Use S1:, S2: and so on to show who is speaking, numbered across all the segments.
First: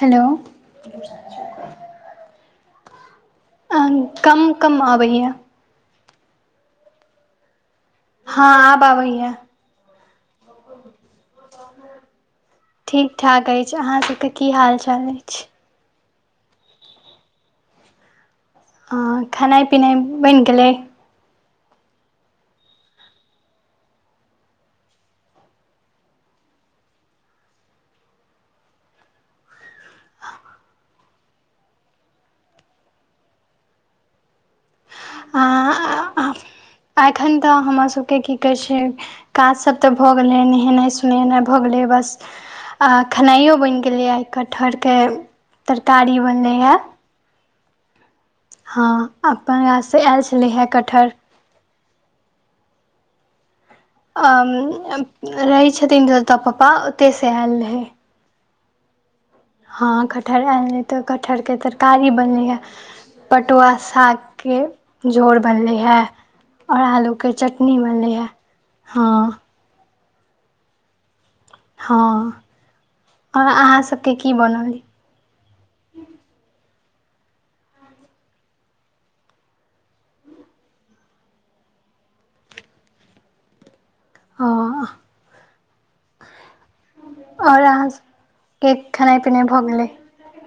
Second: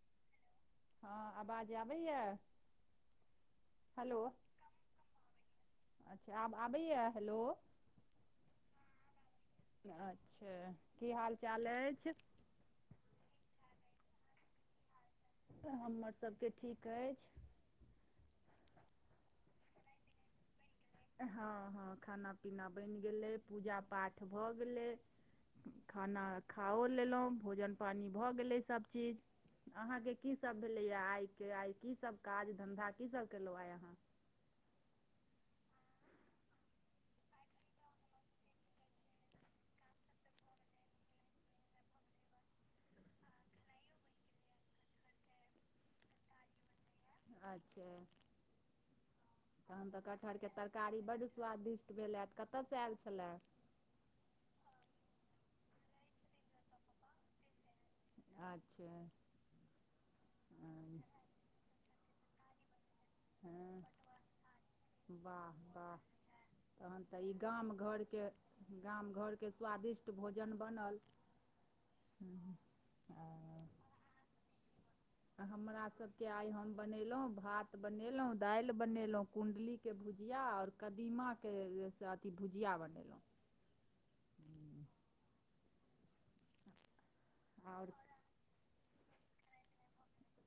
S1: Hello.
S2: हँ, अवाज आबैए। हेलो
S1: कम कम आबैए।
S2: अच्छा! आब आबैया हेलो।
S1: हँ आब आबैया
S2: अच्छा! की हाल चाल अछि?
S1: ठीक ठाक अछि, अहाँ सबके की हाल चाल अछि?
S2: हमर सबके ठीक अछि।
S1: आँ खेनाइ पिनाइ बनि गेलै?
S2: हँ हँ खाना- पीना बनि गेलै, पूजा पाठ भऽ गेलै। खाना खाओ लेलहुँ, भोजन -पानि भऽ गेलै सभचीज। अहाँके की सब भेलैया आइ के, आइ की सब काज- धंधा की सब केलहुं आइ अहाँ?
S1: आँ एखन तऽ हमर सभके की कहैत छै। काजसभ तऽ भऽ गेलै, नहेनाइ -सोनेनाइ भऽ गेलै बस। आ खेनाइओ बनि गेलैए, कटहरके तरकारी बनलैए।
S2: अच्छा!
S1: अपन
S2: तहन तऽ
S1: गाछसँ आयल
S2: कटहरके
S1: छलै हे
S2: तरकारी
S1: कटहर
S2: बड्ड स्वादिष्ट भेल हेत, कतयसँ आयल छलए।
S1: अ रहै छथिन जतऽ पप्पा, ओतय से आयल रहय।
S2: अच्छा!
S1: हँ कटहर एल रहै, तऽ कटहरके तरकारी बनलै हए। पटुआ
S2: हँ
S1: सागके झोर
S2: वाह
S1: बनलै
S2: वाह
S1: हे। और
S2: तहन
S1: आलू
S2: तऽ
S1: के
S2: ई गाम
S1: चटनी बनले
S2: घरके,
S1: हे
S2: गाम
S1: हँ
S2: घरके स्वादिष्ट भोजन बनल।
S1: हँ, और अहाँ सबके की बनल ऐ?
S2: हमरा सभके आइ हम बनेलहुँ, भात बनेलहुँ, दालि बनेलहुँ, कुण्डली के भुजिया, आओर कदीमाके अथी भुजिया बनेलहुँ।
S1: हँ, और अहाँ
S2: आओर
S1: सब के के खेनाइ -पिनाइ भऽ गेलै।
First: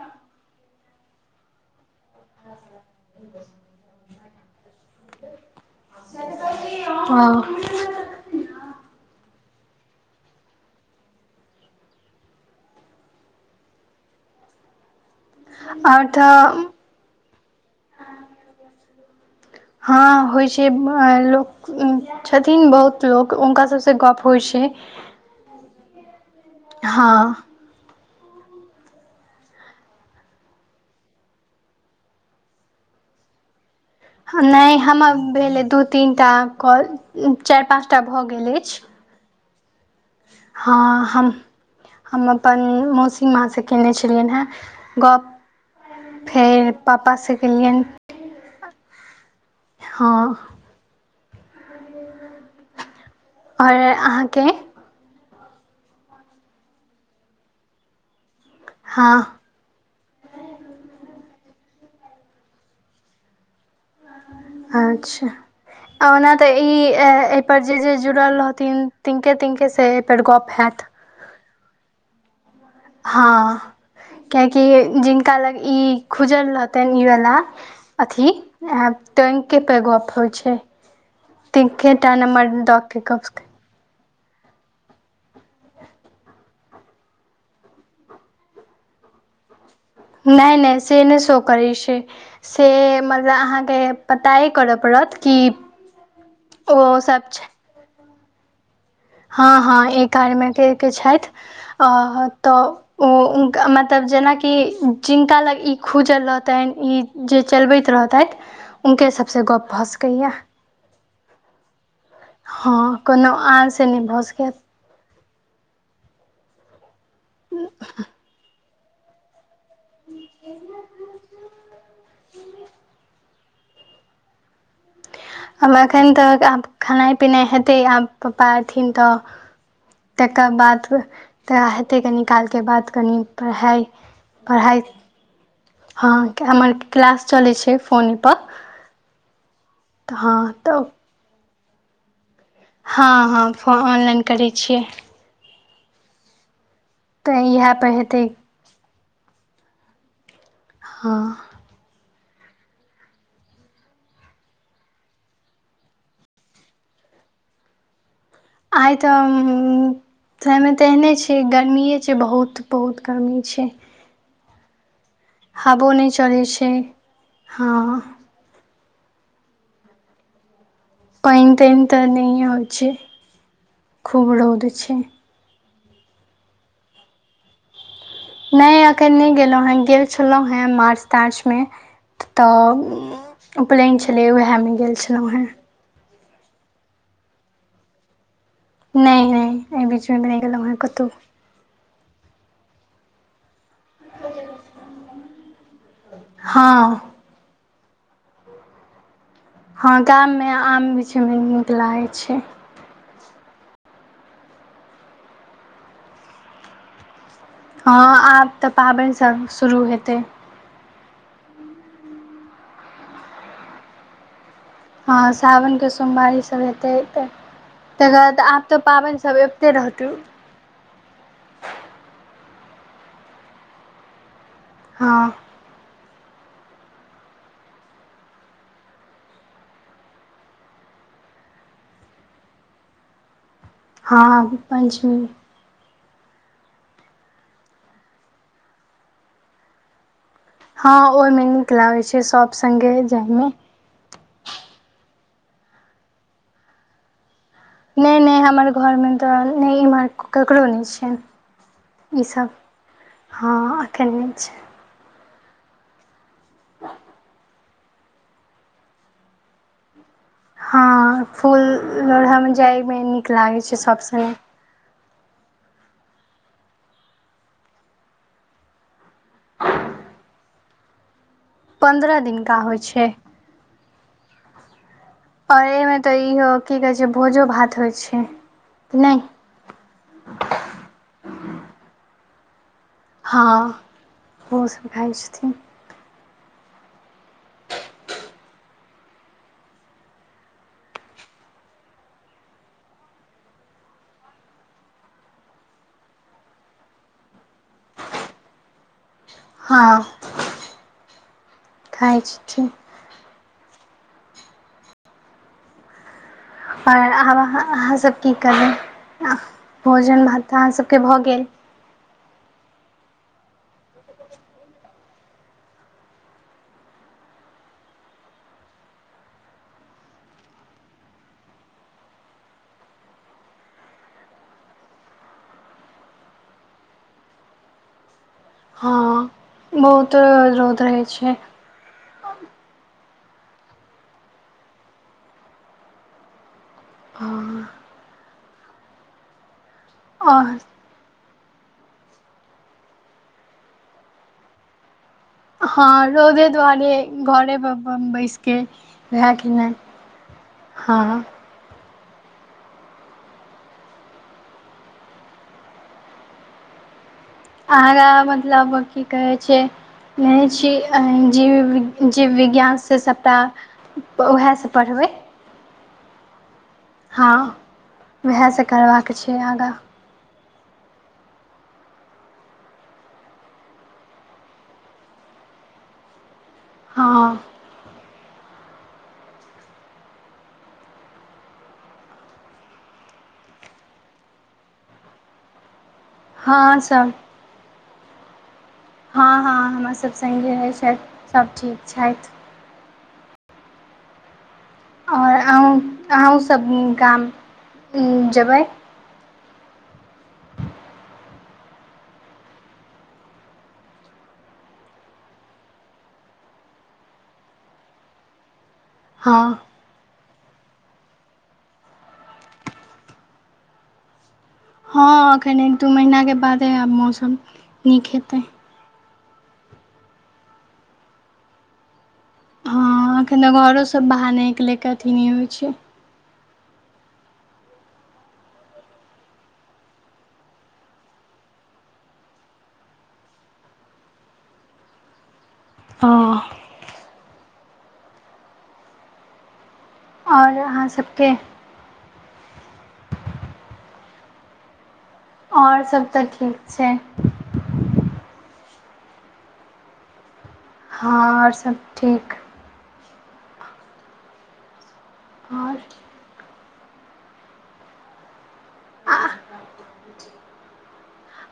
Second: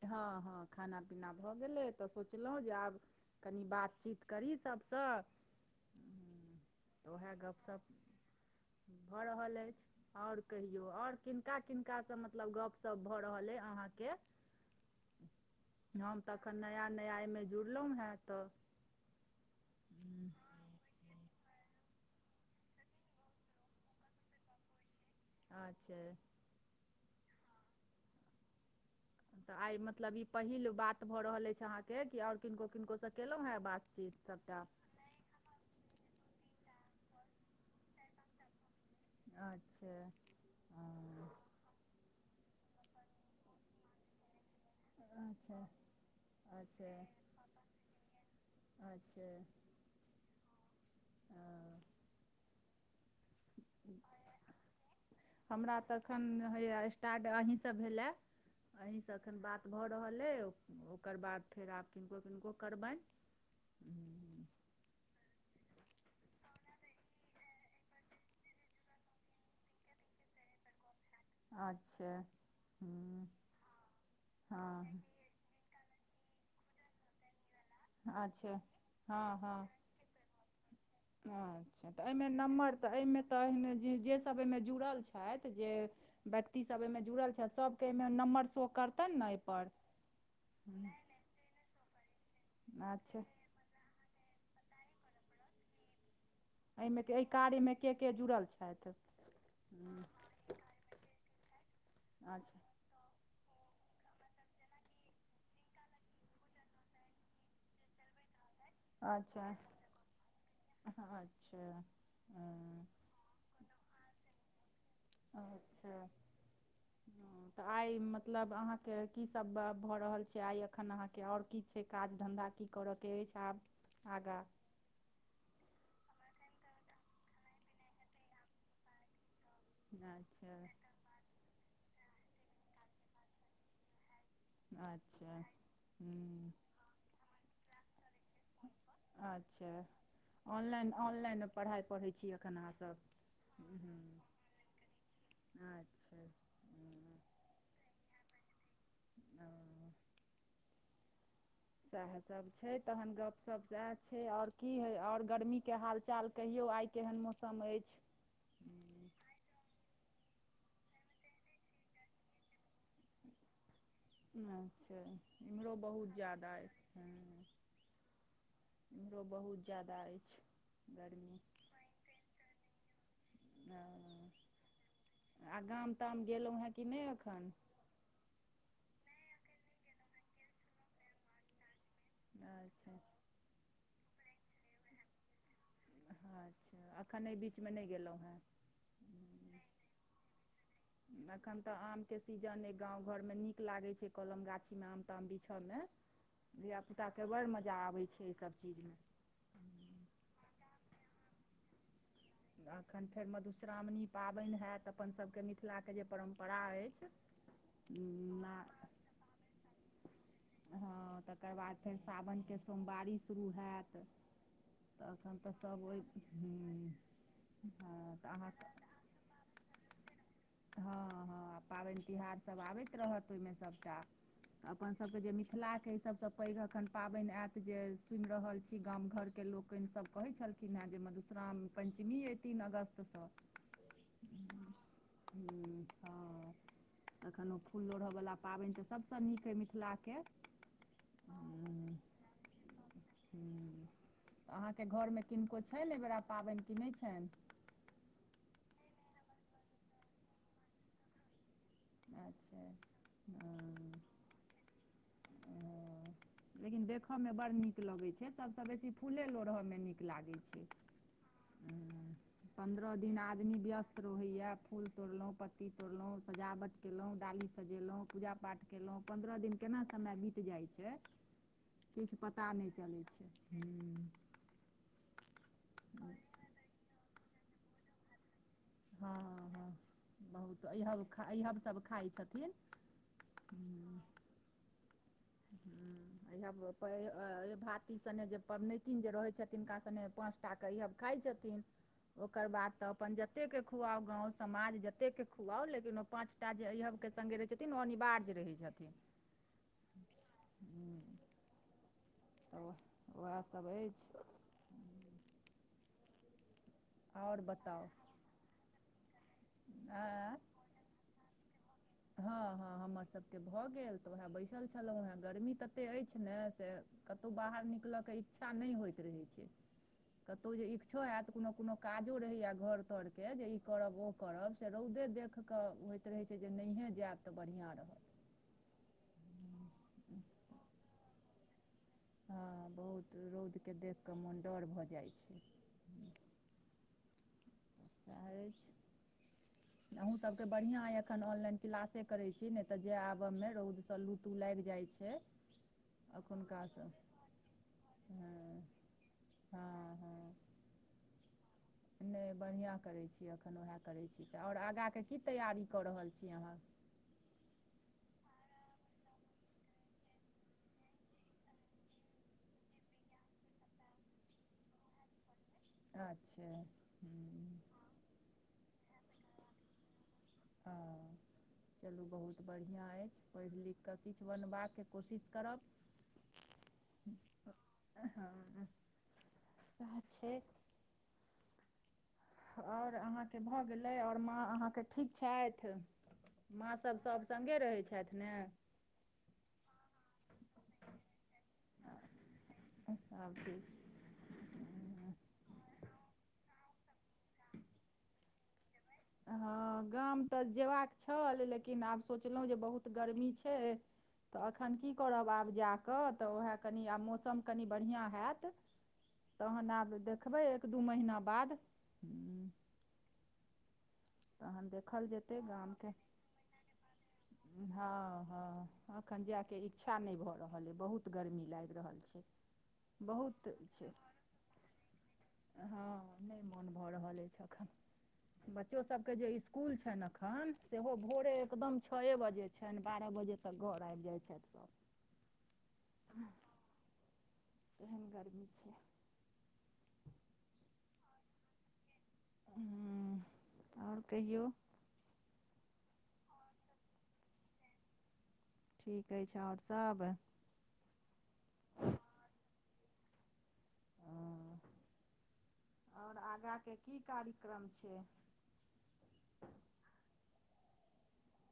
S2: हँ, हँ, खाना -पीना भऽ गेलै, तऽ सोचलहुँ जे आब कनि बात चीत करी सभसँ, तऽ उएह
S1: हँ
S2: गप्पशप भऽ रहल अछि। और कहियो, और किनका -किनका से मतलब गप -सप भऽ रहल अे अहाँ के? हम तऽ एखन नया -नया एहिमे जुड़लहुँ हेँ, तऽ।
S1: हँ होइ छै, लोक छथिन बहुत लोक, हुनका सभसँ गप्प होइ छै।
S2: अछा!
S1: हँ।
S2: तऽ आइ मतलब ई पहिल बात भऽ रहल अछि अहाँके, कि आओर किनको -किनकोसँ केलहुँ हेँ बातचीत। सभटा
S1: नहि हमर भेलै दू, तीनटा काँल, चारि, पाँच टा भऽ गेल अछि।
S2: अच्छा!
S1: हँ, हम, हम अपन मौसी माँसँ कयने छलियनि हेँ। गप,
S2: अच्छा
S1: फेर
S2: अच्छा
S1: पापासँ गेलियनि।
S2: अच्छा
S1: हँ।
S2: ह
S1: ओर अहाँके
S2: हमरा तखन हय स्टार्ट अहीं से भेले अहींसँ
S1: हँ
S2: अखन बात भऽ रहल अइ ओकर बाद फेर आब किनको किनको करबैन हूँ।
S1: अच्छा आ ओना तऽ ई एहिपर जे जे जुड़ल रहथिन तिनके तिनके से एहिपर गप हेएत।
S2: अच्छा
S1: हँ कियाकि
S2: हँ
S1: जिनका लग ई खुजल रहतैन ई वला अथी
S2: अच्छा हँ
S1: टैंक
S2: हँ
S1: के पे गप होइ छै।
S2: अच्छा तऽ
S1: तिनकेटा
S2: एहिमे नम्बर
S1: दऽ
S2: तऽ
S1: कऽ
S2: एहिमे
S1: गप
S2: तऽन जे जेसब एहिमे जुड़ल छथि जे व्यक्तिसब एहिमे जुड़ल छैथ सबके एहिमे नम्बर शो करतैन ने एहिपर
S1: नैय- नैय से नै सेहो करै छै से
S2: अच्छा
S1: मतलब आहाँके पतए करऽ पड़त कि
S2: एहिमे एय
S1: ओसभ
S2: कार्य मे के- के जुड़ल छैथ।
S1: हँ हँ ई कारमे के के छैथ अ
S2: अच्छा
S1: तऽ ओ उनका मतलब जेनाकि जिनका लग ई खुजल रहतैन ई जे चलबैत रहतैथ। उनके सबसँ
S2: अच्छा
S1: गप भऽ सकैया।
S2: अच्छा हँ
S1: हँ कोनो आनसँ नै भऽ सकैया।
S2: अच्छा हँ तऽ आइ मतलब अहाँके की सब ब भऽ रहल छै आइ एखन अहाँके ओर की छै काज धंधा की करय के अछि आब आगा।
S1: आब एखन तऽ आब खेनाइ पिनाइ हेतै आब पप्पा एथिन तऽ। तकर
S2: अच्छा
S1: बाद वएह हेतै कनि कालके बाद कनि पढ़ाइ। पढ़ाइ
S2: अच्छा
S1: हँ
S2: हूँ,
S1: हमर क्लास चलै छै फोनेपर।
S2: अच्छा
S1: तऽ
S2: ऑनइन ऑनलाइन पढ़ाइ पढ़ै छी। एखन अहाँसभ
S1: हँ हँ फो ऑनलाइन
S2: हूँ
S1: करै छियै।
S2: अच्छा हँ।
S1: तऽ इएहे पर हेतै।
S2: हँ।
S1: हँ।
S2: सएह सब छै तहन गप सप सएह छै और की हय ओर गर्मी के हाल -चाल कहियो आइ केहन मौसम अइछ।
S1: आय तऽ तइमे तऽ एहने छै गर्मिये छै बहुत -बहुत गर्मी छै।
S2: अच्छा इम्हरो
S1: हवो नहि
S2: बहुत
S1: चलै
S2: जादा अइ।
S1: छै हँ
S2: हमरो बहुत जादा अइछ।
S1: पइन तइन तऽ नै होय छै।
S2: ओ
S1: खूब रौद छै
S2: आ गाम -ताम गेलो हेँ कि नै एखन
S1: नै अखन नै गेलौ हेँ गेल छेलौ हेँ मार्च तार्च मे तऽ
S2: अच्छा
S1: उपलैन छेलै उएह मे गेल छेलौ हेँ।
S2: अच्छा एखन एय बीचमे नै गेलहुँ हेँ।
S1: नैय - नैय एय बीचमे नै गेलौ हेँ कतौ।
S2: एखन तऽ आम के सीजन अय गाँव घर मे निक लागे छै कलम गाछी मे आम ताम बिछऽ में, धिया पुता
S1: हँ
S2: तऽ बड़ मजा आबै छै एहि सब चीजमे।
S1: हँ, गाममे आम बीछाऽ मे नीक लागै छै।
S2: एखन फेर मधुश्रमणी पाबैन हैत, अपन सभके मिथिलाके जे परम्परा अछि।
S1: हँ आब तऽ पाबैन सब शुरू हेतै।
S2: हँ, तकर बाद फेर सावनके सोमवारी शुरू हैत। तऽ
S1: हँ
S2: एखन तऽ
S1: सावन
S2: सभ
S1: के
S2: ओहि
S1: सोमवारी सब हेतै तऽ तकर
S2: हँ
S1: बाद
S2: अहाँ
S1: आब तऽ पाबैन सभ अबिते रहत रो
S2: हँ-हँ, पाबैन तिहार सब आबैत रहत ओइ मे सबटा अपन सब के
S1: हँ
S2: जे मिथ् लाके आई सब सँ पैघ अखन पाबैन ऐत, जे सुनि रहल छी गाम घरके लोक लोकैन सब कहै छलखिन हेँ जे मधुश्राम्-पञ्चमी अइ तीन अगस्त सँ।
S1: हँऽ, पैञ्चमी।
S2: हुम्म। हँ, अखन ओ फूल लोढ़यवला पाबनि तऽ सभसँ निक अइ मिथिलाके।
S1: हँ, ओइ मे
S2: हूँ
S1: नीक लागैत छै सब संगे जायमे।
S2: अहाँके घरमे किनको छैन एहिबेरा पाबनि कि नैय छैन?
S1: नैय-नैय, हमर घरमे तऽ नैय इम्हर ककरो नैय छैं। इसब हँ,
S2: अच्छा
S1: एखन नैय छै।
S2: लेकिन देखाऽ मे बड़ निक लगैत छै, सबसऽ बेसी फूले लोढ़य मे निक लागै छै।
S1: हँ फूल
S2: अऽ
S1: लोढ़यमे
S2: पन्द्रह
S1: जाइमे
S2: दिन
S1: नीक
S2: आदमी
S1: लागै छै सभ
S2: व्यस्त
S1: सङ्गे
S2: रहैयाऽ, फूल तोरलौं, पत्ती तोरलौं, सजावट केलौं, डाली सजेलौं, पूजा पाठ केलौं, पन्द्रह दिन केना समय बीत जाइ छै, किछु
S1: पन्द्रह
S2: पता
S1: दिनका
S2: नहि
S1: होइ
S2: चलै छै।
S1: और अइ मे
S2: हँ
S1: तऽ इहो की कहै छै? भोजो-भात होइ छै। कि नहि
S2: हँ-हँ-हँ बहुत, अईहब सब खाइ छथिन।
S1: हँ ओहोसब खाइ छथिन।
S2: अईहब-पइ-भाती सने जे पबनैतिन जे रहै छथिन, हिनका सने पांच टा कऽ अइहब खाइ छथिन। ओकर बाद तऽ अपन जतेक के खुआउ, गाँव समाज जतेक के खुआउ, लेकिन ओ पाँच टा जे अइहब के सङ्गे रहै छथिन ओ अनिवार्ज रहै छथिन।
S1: हँ।
S2: ह्म्म।
S1: खाइ छथिन।
S2: वैह सब अछि।
S1: आओर आब-अहाँ-अहाँ सब की करबै? भोजन भात अहाँसब के भऽ गेल?
S2: हँ-हँ हमर सब के भऽ गेल, तऽ ओहैऽ बैसल छलौं हेँ, गर्मी तते अछि ने से कतौ बाहर निकलय के इच्छा नहि होइत रहै छै। कतौ जे इक्छो हैत, कुनो-कुनो काजो रहैयाऽ घर-तर के जे ई करब, ओ करब रौदे देख के होइत रहे छै जे नहिये जैऽब तऽ बढ़िया रहत।
S1: हँ, बहुते रौद रहै छै।
S2: हँ बहुत रौदके देखि कऽ, मोन डर भऽ जाइत छै।
S1: हॉंऽ।
S2: सैह अछि, आहुं सबके
S1: आओर
S2: बढियाँ अइ अखन ऑनलाइन किलासे करै छी, नैय तऽ जैऽ आबऽ में रौद स लू-तू लाइग जाइ छै।
S1: हँ, रौदे
S2: एखुनका
S1: दुआरे
S2: सभ
S1: घरे पर अपन
S2: हँ
S1: बैसके नहैऽ कि
S2: हँ
S1: नैय? हॉं।
S2: नै बढ़ियां करै छी अखन उहे करै छी आओर आगांके की तैयारी क रहल छी अहाँ?
S1: आगां मतलब की कहै छै? नै छिअइ अहीं जीव विग, जीव विज्ञान से सबटा त उहे सं पढ़बै।
S2: अच्छा।
S1: हं [inaudible] उहे सं करबाक छै आगां
S2: ओ चलू बहुत बढ़िया अछि, पढ़ि लिखिक किछ बनबाके कोशिश करब।
S1: हँ
S2: हुं [inaudible] अं हं [inaudible] सैह छै। आओर अहाँके भ गेलै आओर माँ अहाँके ठीक छथि? माँ
S1: हँ
S2: सब,
S1: सभ
S2: सब सङ्गे रहै छथि ने?
S1: हं- हं हमरा सब सङ्गे रहै छथि सब ठीक छथि।
S2: [unintelligible]
S1: आओर अहुं अहुन सब गाम [inaudible] जेबै?
S2: हं गाम त जेबाक छल लेकिन आब सोचलौं जे बहुत गर्मी छै त अखन की करब आब जाक त उहे कनी आब मौसम कनी बढ़ियां हैत।
S1: हँ
S2: तहन आब देखबै एक दू महीना बाद हुं तहन देखल
S1: हँ
S2: जेतै
S1: एखन एक दू
S2: गामके
S1: महीनाके बादे आब मौसम
S2: [inaudible]
S1: नीक हेतै
S2: हं-हं। अखन जा के इच्छा नै भ रहल ऐ बहुत गर्मी लागि रहल छै।
S1: अखन त
S2: बहुत
S1: घरो
S2: छै
S1: सं बाहर निकलैके अथी नै होइ छै।
S2: नै मोन भ रहल अछि अखन। बच्चो सबके जे स्कूल छनि अखन सेहो भोरे एकदम छए बजे छनि बारह बजे तक घर आबि जाइ छथि सब।
S1: हं
S2: तेहन गर्मी छै।
S1: आओर अहाँ सबके
S2: हुं आओर कहियौ?
S1: आओर सब त ठीक छै।
S2: ठीक अछि आओर सब?
S1: हं आओर सब ठीक।
S2: ओ [inaudible] आओर आगां के की कार्यक्रम छै?
S1: आ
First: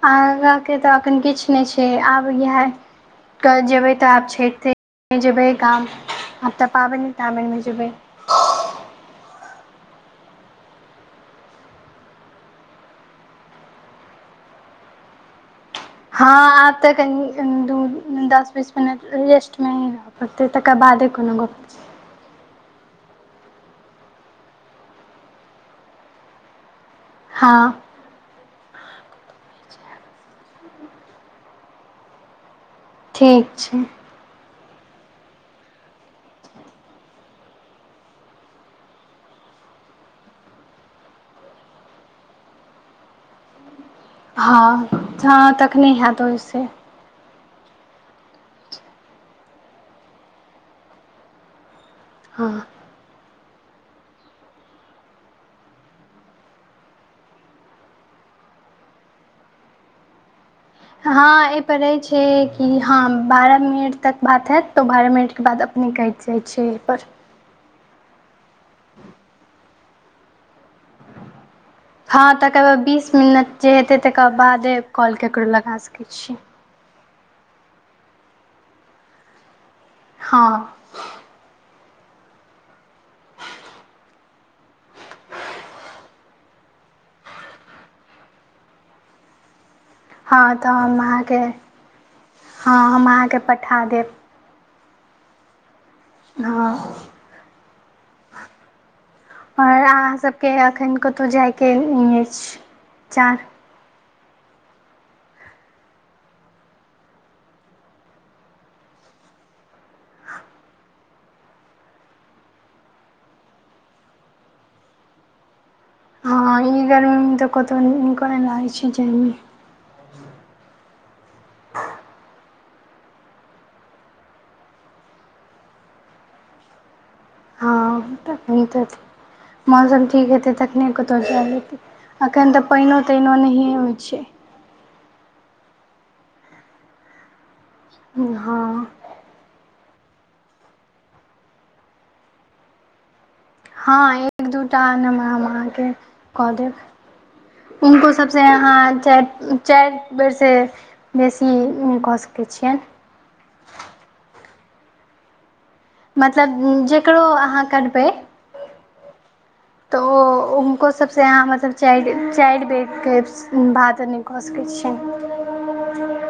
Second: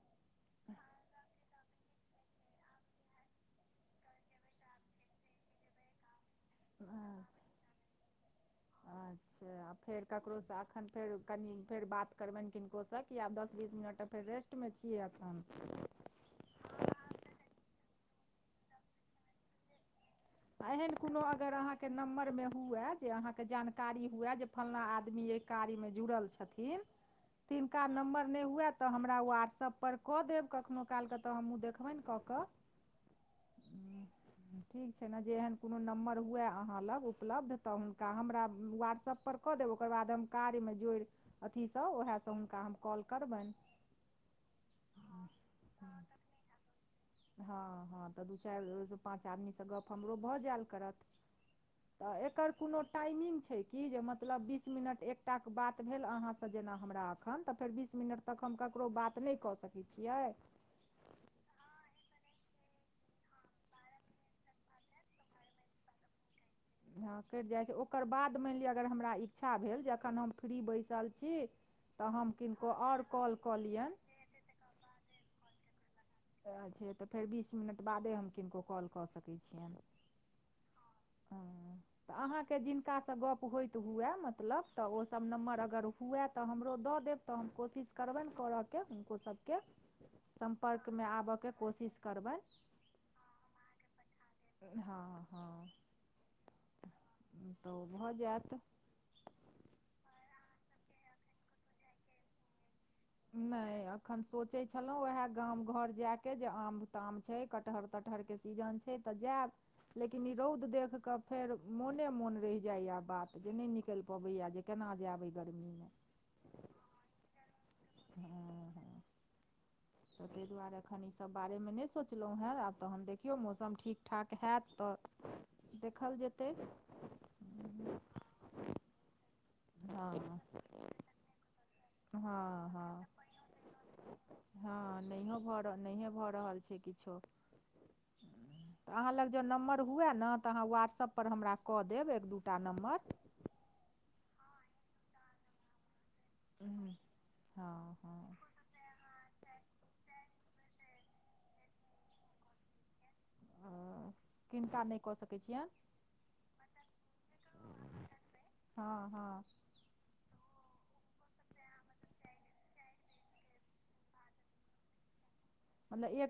S1: आगां के त अखन किछ नै छै। जे आब इहा [inaudible] क जेबै त आब छैठे [inaudible] मे जेबै गाम। आब त पाबनि
S2: छै
S1: ताबनिमे जेबै।
S2: अच्छा फेर ककरो सं अखन फेर कनी फेर बात करबनि किनको सं की आब दस बीस मिनट फेर रेस्टमे छी अखन
S1: हँ आब त कनी दू दस बीस मिनट रेस्टमे ही रहब। होतै तकर बादे कोनो गप छ।
S2: नम्बर में हुए जे अहाँके जानकारी हुए जे फलां आदमी अइ कार्यमे जुरल छथिन।
S1: हँ
S2: तिनका नंबर नै हुए त हमरा व्हाट्सअप पर क देब कखनो कालक त हमहुं देखबनि क क।
S1: ठीक छै
S2: [unintelligible] ठीक। छै न जे एहन कुनो नम्बर हुए अहाँ लग उपलब्ध त हुनका हमरा व्हाट्सअप पर कऽ देब ओकर बाद हम कार्यमे जोड़ि अथीसँ उएहसँ हुनका हम कॉल करबनि।
S1: हँ हँ तखने हैत ओहिसँ।
S2: हँ हँ तऽ दू चारिसँ पाँच आदमीसँ गप्प हमरो भऽ जायल करत। तऽ एकर
S1: हँ
S2: कोनो टाइमिंग छै कि? जे मतलब बीस मिनट एकटाक बात भेल अहाँसँ जेना हमरा एखन तऽ फेर बीस मिनट तक हम ककरो बात नहि कऽ सकैत छियै।
S1: हँ ए पर रहे छै कि हँ बारह मिनट तक बात हयत तो बारह मिनट के बाद अपने कै कइट जाइ छै एहि पर।
S2: हँ कटि जाइ छै ओकर बाद मानि लिअ अगर हमरा इच्छा भेल जे एखन हम फ्री बैसल छी तऽ
S1: हँ
S2: हम
S1: तकर
S2: किनको
S1: बाद
S2: आओर
S1: बीस
S2: कॉल कऽ
S1: मिनट जे हेतै
S2: लियअनि।
S1: तकर बादे कॉल केकरो लगा सकैत छी।
S2: छै तऽ फेर बीस मिनट बादे हम किनको कॉल कऽ सकैत छियनि।
S1: हँ।
S2: ओ। तऽ अहाँके जिनकासँ गप्प होइत हुए मतलब तऽ ओसभ नम्बर अगर हुए तऽ हमरो दऽ देब। तऽ हम कोशिश करबनि करऽके हुनको सबके।
S1: हँ तऽ हम
S2: सम्पर्कमे
S1: अहाँके
S2: आबयके कोशिश करबैन।
S1: हँ हम अहाँके पठा देब।
S2: हँ हँ।
S1: हँ।
S2: तऽ ओ भऽ जायत।
S1: और अहा सबके अखन कतहु जाय के नै अछि। चार
S2: नहि ए अखन सोचे छलों वएह गाम घर जाय के जे आम ताम छै कटहर तटहर के सीजन छै तऽ जायब। लेकिन ई रौद देख के फेर मोने मोन रहि जाय या बात जे नहि निकलि पबेया जे केना जाएब ऐ गरमीमें?
S1: हँ ई गरमीमे तऽ कतहु निको नै
S2: हँ
S1: लागै
S2: हँ
S1: छै जाइमे।
S2: तऽ ताहि दुआरे एखन ईसभ बारेमे नहि सोचलहुँ हेँ आब तहन देखियौ मौसम ठीक ठाक होैत तऽ देखल जेतै।
S1: नै तऽ मौसम ठीक
S2: हँ
S1: हेतै तखने कतहु जाल हेतै। अखन तऽ
S2: हँ
S1: पाइनो
S2: हँ
S1: ताइनो नहिए होइत छै।
S2: हँ नहियो भऽ नहिए भऽ रहल छै किछो।
S1: हँ
S2: तऽ अहाँ लग ज नम्बर हुए ने तऽ आहा वहाट्सप हमरा कऽ देब एक दू टा नम्बर।
S1: हँ एक दूटा नंबर हम अहाँके कऽ देब
S2: हँ
S1: हुनको
S2: हँ
S1: सबसँ अहाँ च चारि बेरसँ बेसी कऽ सकै छियनि।
S2: ओ किनका नहि कऽ सकैत छियनि?
S1: मतलब जेकरो अहाँ करबै।
S2: हँ हँ।
S1: तऽ ओ हुनको सबसँ यहाँ मतलब चाइर चाइर बेड़। ओकर बाद नहि कऽ सकैत छियै।
S2: मतलब एक